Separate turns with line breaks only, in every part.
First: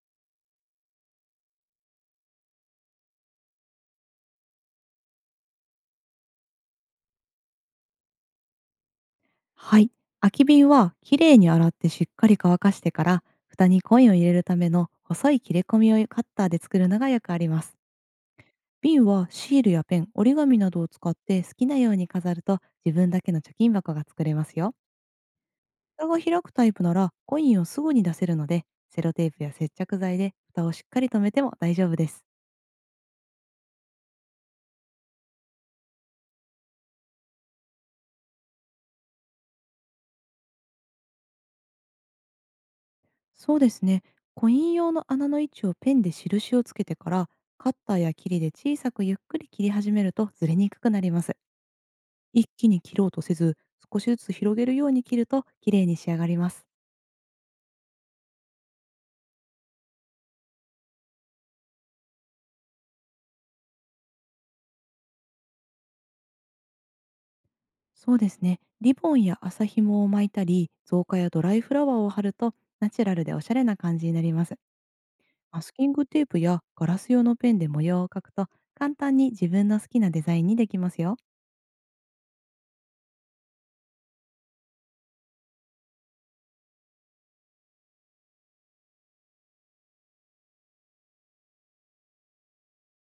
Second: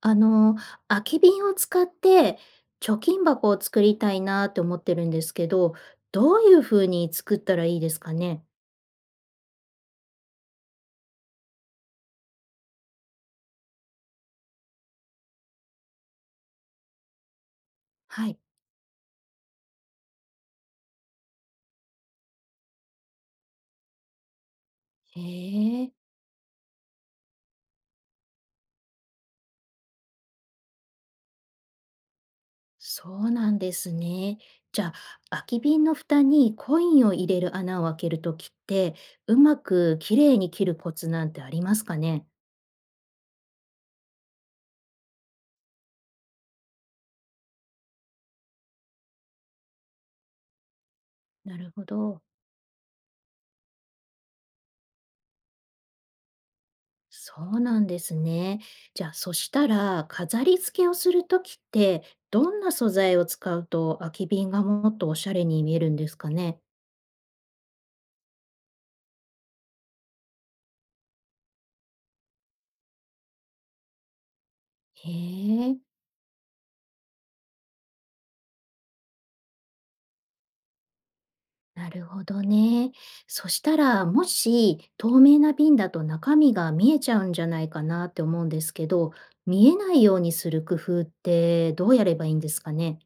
あの、空き瓶を使って貯金箱を作りたいなって思ってるんですけど、どういう風に作ったらいいですかね？
はい。空き瓶はきれいに洗ってしっかり乾かしてから、蓋にコインを入れるための細い切れ込みをカッターで作るのがよくあります。
はい。
瓶はシールやペン、折り紙などを使って好きなように飾ると、自分だけの貯金箱が作れますよ。
へえ、
蓋が開くタイプならコインをすぐに出せるので、セロテープや接着剤で蓋をしっかり留めても大丈夫です。
そうなんですね。じゃあ、空き瓶の蓋にコインを入れる穴を開けるときって、うまく綺麗に切るコツなんてありますかね？
そうですね。コイン用の穴の位置をペンで印をつけてから、カッターや切りで小さくゆっくり切り始めると、ずれにくくなります。
なるほど。
一気に切ろうとせず、少しずつ広げるように切ると綺麗に仕上がります。
そうなんですね。じゃあ、そしたら、飾り付けをするときって、どんな素材を使うと空き瓶がもっとおしゃれに見えるんですかね。
そうですね。リボンや麻紐を巻いたり、造花やドライフラワーを貼ると、ナチュラルでおしゃれな感じになります。
へ
マス
え、
キングテープやガラス用のペンで模様を描くと、簡単に自分の好きなデザインにできますよ。
なるほどね。そしたら、もし透明な瓶だと中身が見えちゃうんじゃないかなって思うんですけど、見えないようにする工夫ってどうやればいいんですかね。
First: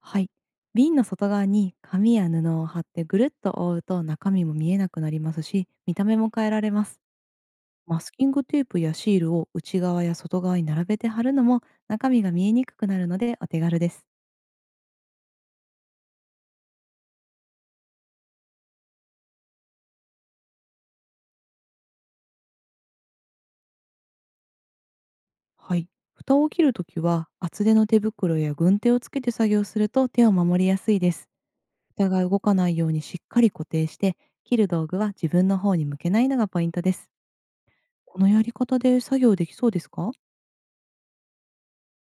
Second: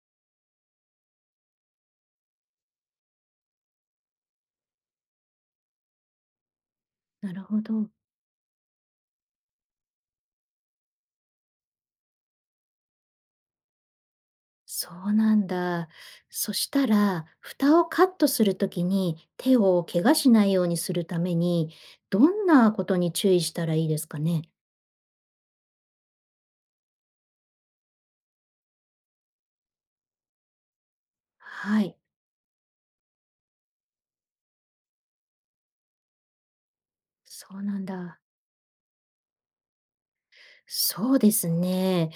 はい。瓶の外側に紙や布を貼ってぐるっと覆うと、中身も見えなくなりますし、見た目も変えられます。
なるほど。
マスキングテープやシールを内側や外側に並べて貼るのも、中身が見えにくくなるのでお手軽です。
そうなんだ。そしたら、蓋をカットするときに手を怪我しないようにするために、どんなことに注意したらいいですかね？
はい。蓋を切るときは、厚手の手袋や軍手をつけて作業すると手を守りやすいです。
はい、
蓋が動かないようにしっかり固定して、切る道具は自分の方に向けないのがポイントです。
そうなん
こ
だ。
のやり方で作業できそうですか？
そうですね。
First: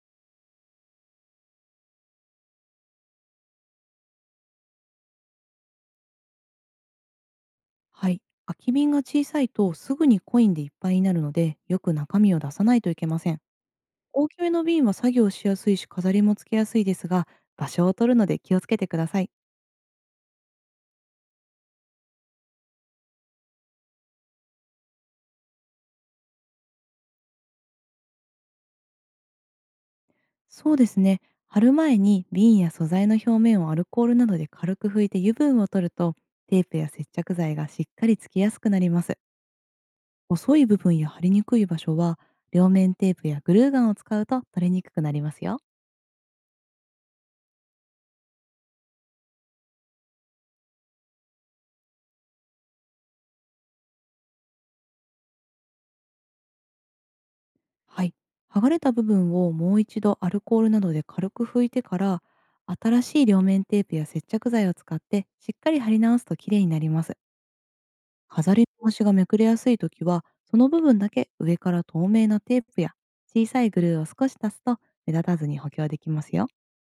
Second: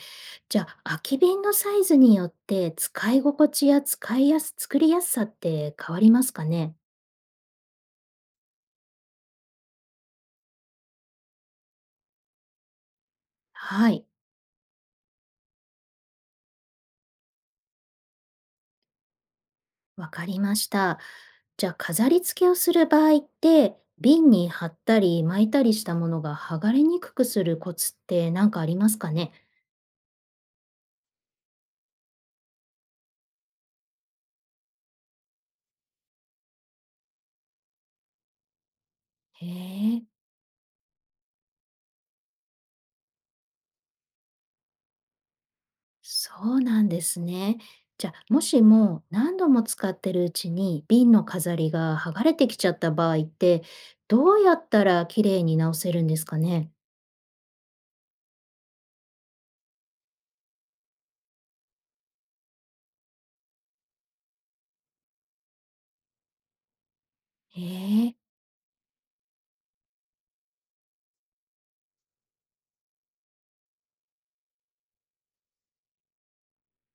じゃあ、空き瓶のサイズによって使い心地や使いやす作りやすさって変わりますかね？
はい。空き瓶が小さいとすぐにコインでいっぱいになるので、よく中身を出さないといけません。
はい。
大きめの瓶は作業しやすいし飾りもつけやすいですが、場所を取るので気をつけてください。
わかりました。じゃあ飾り付けをする場合って瓶に貼ったり巻いたりしたものが剥がれにくくするコツって何かありますかね。
そうですね。貼る前に瓶や素材の表面をアルコールなどで軽く拭いて油分を取ると、テープや接着剤がしっかりつきやすくなります。
へえ、
細い部分や貼りにくい場所は、両面テープやグルーガンを使うと取れにくくなりますよ。
そうなんですね。じゃあもしも何度も使ってるうちに瓶の飾りが剥がれてきちゃった場合ってどうやったら綺麗に直せるんですかね。
はい。剥がれた部分をもう一度アルコールなどで軽く拭いてから、新しい両面テープや接着剤を使ってしっかり貼り直すときれいになります。
へえ。
飾りの虫がめくれやすいときは、その部分だけ上から透明なテープや小さいグルーを少し足すと、目立たずに補強できますよ。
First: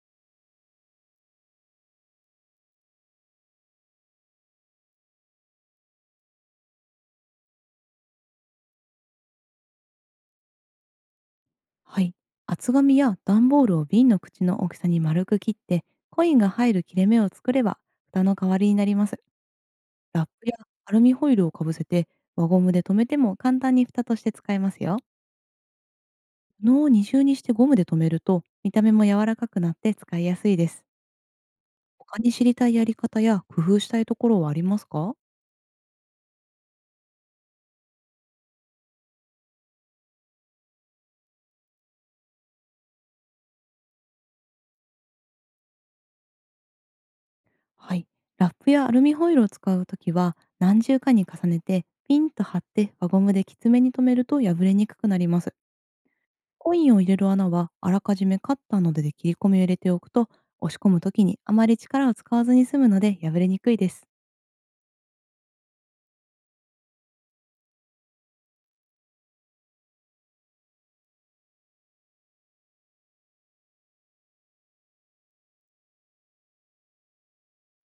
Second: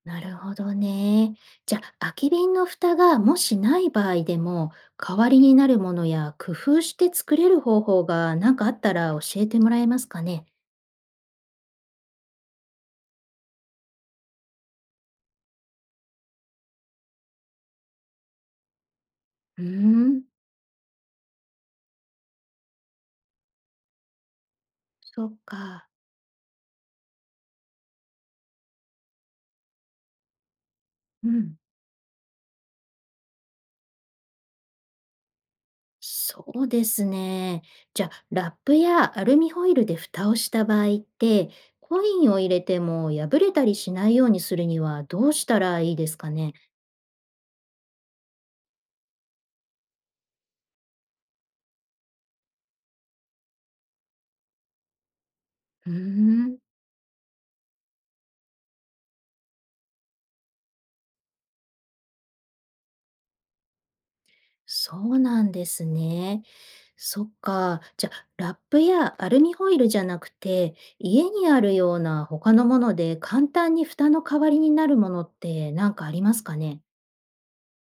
なるほどね。じゃあ、空き瓶の蓋がもしない場合でも、代わりになるものや工夫して作れる方法が何かあったら教えてもらえますかね。
はい。厚紙や段ボールを瓶の口の大きさに丸く切って、コインが入る切れ目を作れば蓋の代わりになります。
うーん、
ラップやアルミホイルをかぶせて輪ゴムで留めても、簡単に蓋として使えますよ。
そっか。
布を二重にしてゴムで留めると、見た目も柔らかくなって使いやすいです。
うん。
他に知りたいやり方や工夫したいところはありますか？
そうですね。じゃあ、ラップやアルミホイルで蓋をした場合って、コインを入れても破れたりしないようにするにはどうしたらいいですかね。
はい。ラップやアルミホイルを使うときは、何重かに重ねてピンと張って輪ゴムできつめに留めると破れにくくなります。
うーん。
コインを入れる穴はあらかじめカッターなどで切り込みを入れておくと、押し込むときにあまり力を使わずに済むので破れにくいです。
そうなんですね。そっか。じゃ、あ、ラップやアルミホイルじゃなくて、家にあるような他のもので簡単に蓋の代わりになるものって何かありますかね？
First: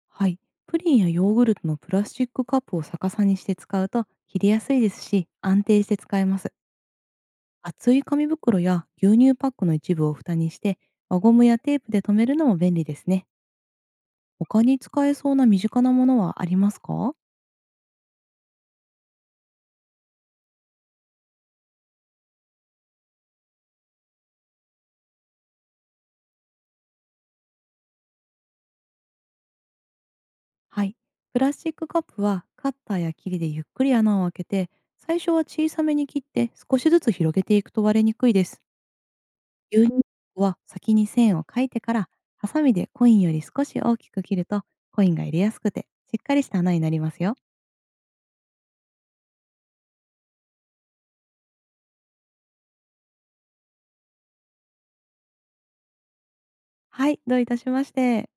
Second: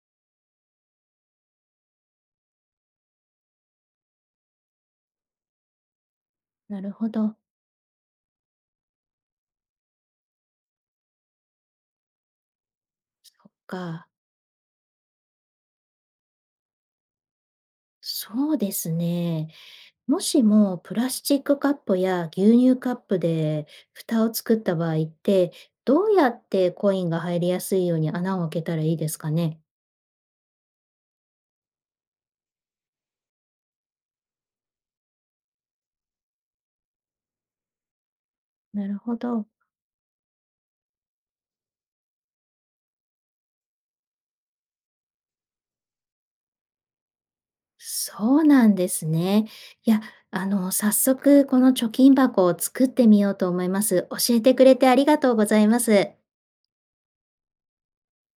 はい。プリンやヨーグルトのプラスチックカップを逆さにして使うと、切りやすいですし安定して使えます。
なるほど。
厚い紙袋や牛乳パックの一部を蓋にして、輪ゴムやテープで留めるのも便利ですね。
そっか。
他に使えそうな身近なものはありますか？
そうですね。もしもプラスチックカップや牛乳カップで蓋を作った場合って、どうやってコインが入りやすいように穴を開けたらいいですかね？
はい。プラスチックカップはカッターや切りでゆっくり穴を開けて、最初は小さめに切って少しずつ広げていくと割れにくいです。
なるほど。
牛乳は先に線を描いてから、ハサミでコインより少し大きく切ると、コインが入れやすくて、しっかりした穴になりますよ。
そうなんですね。いや、早速この貯金箱を作ってみようと思います。教えてくれてありがとうございます。
はい、どういたしまして。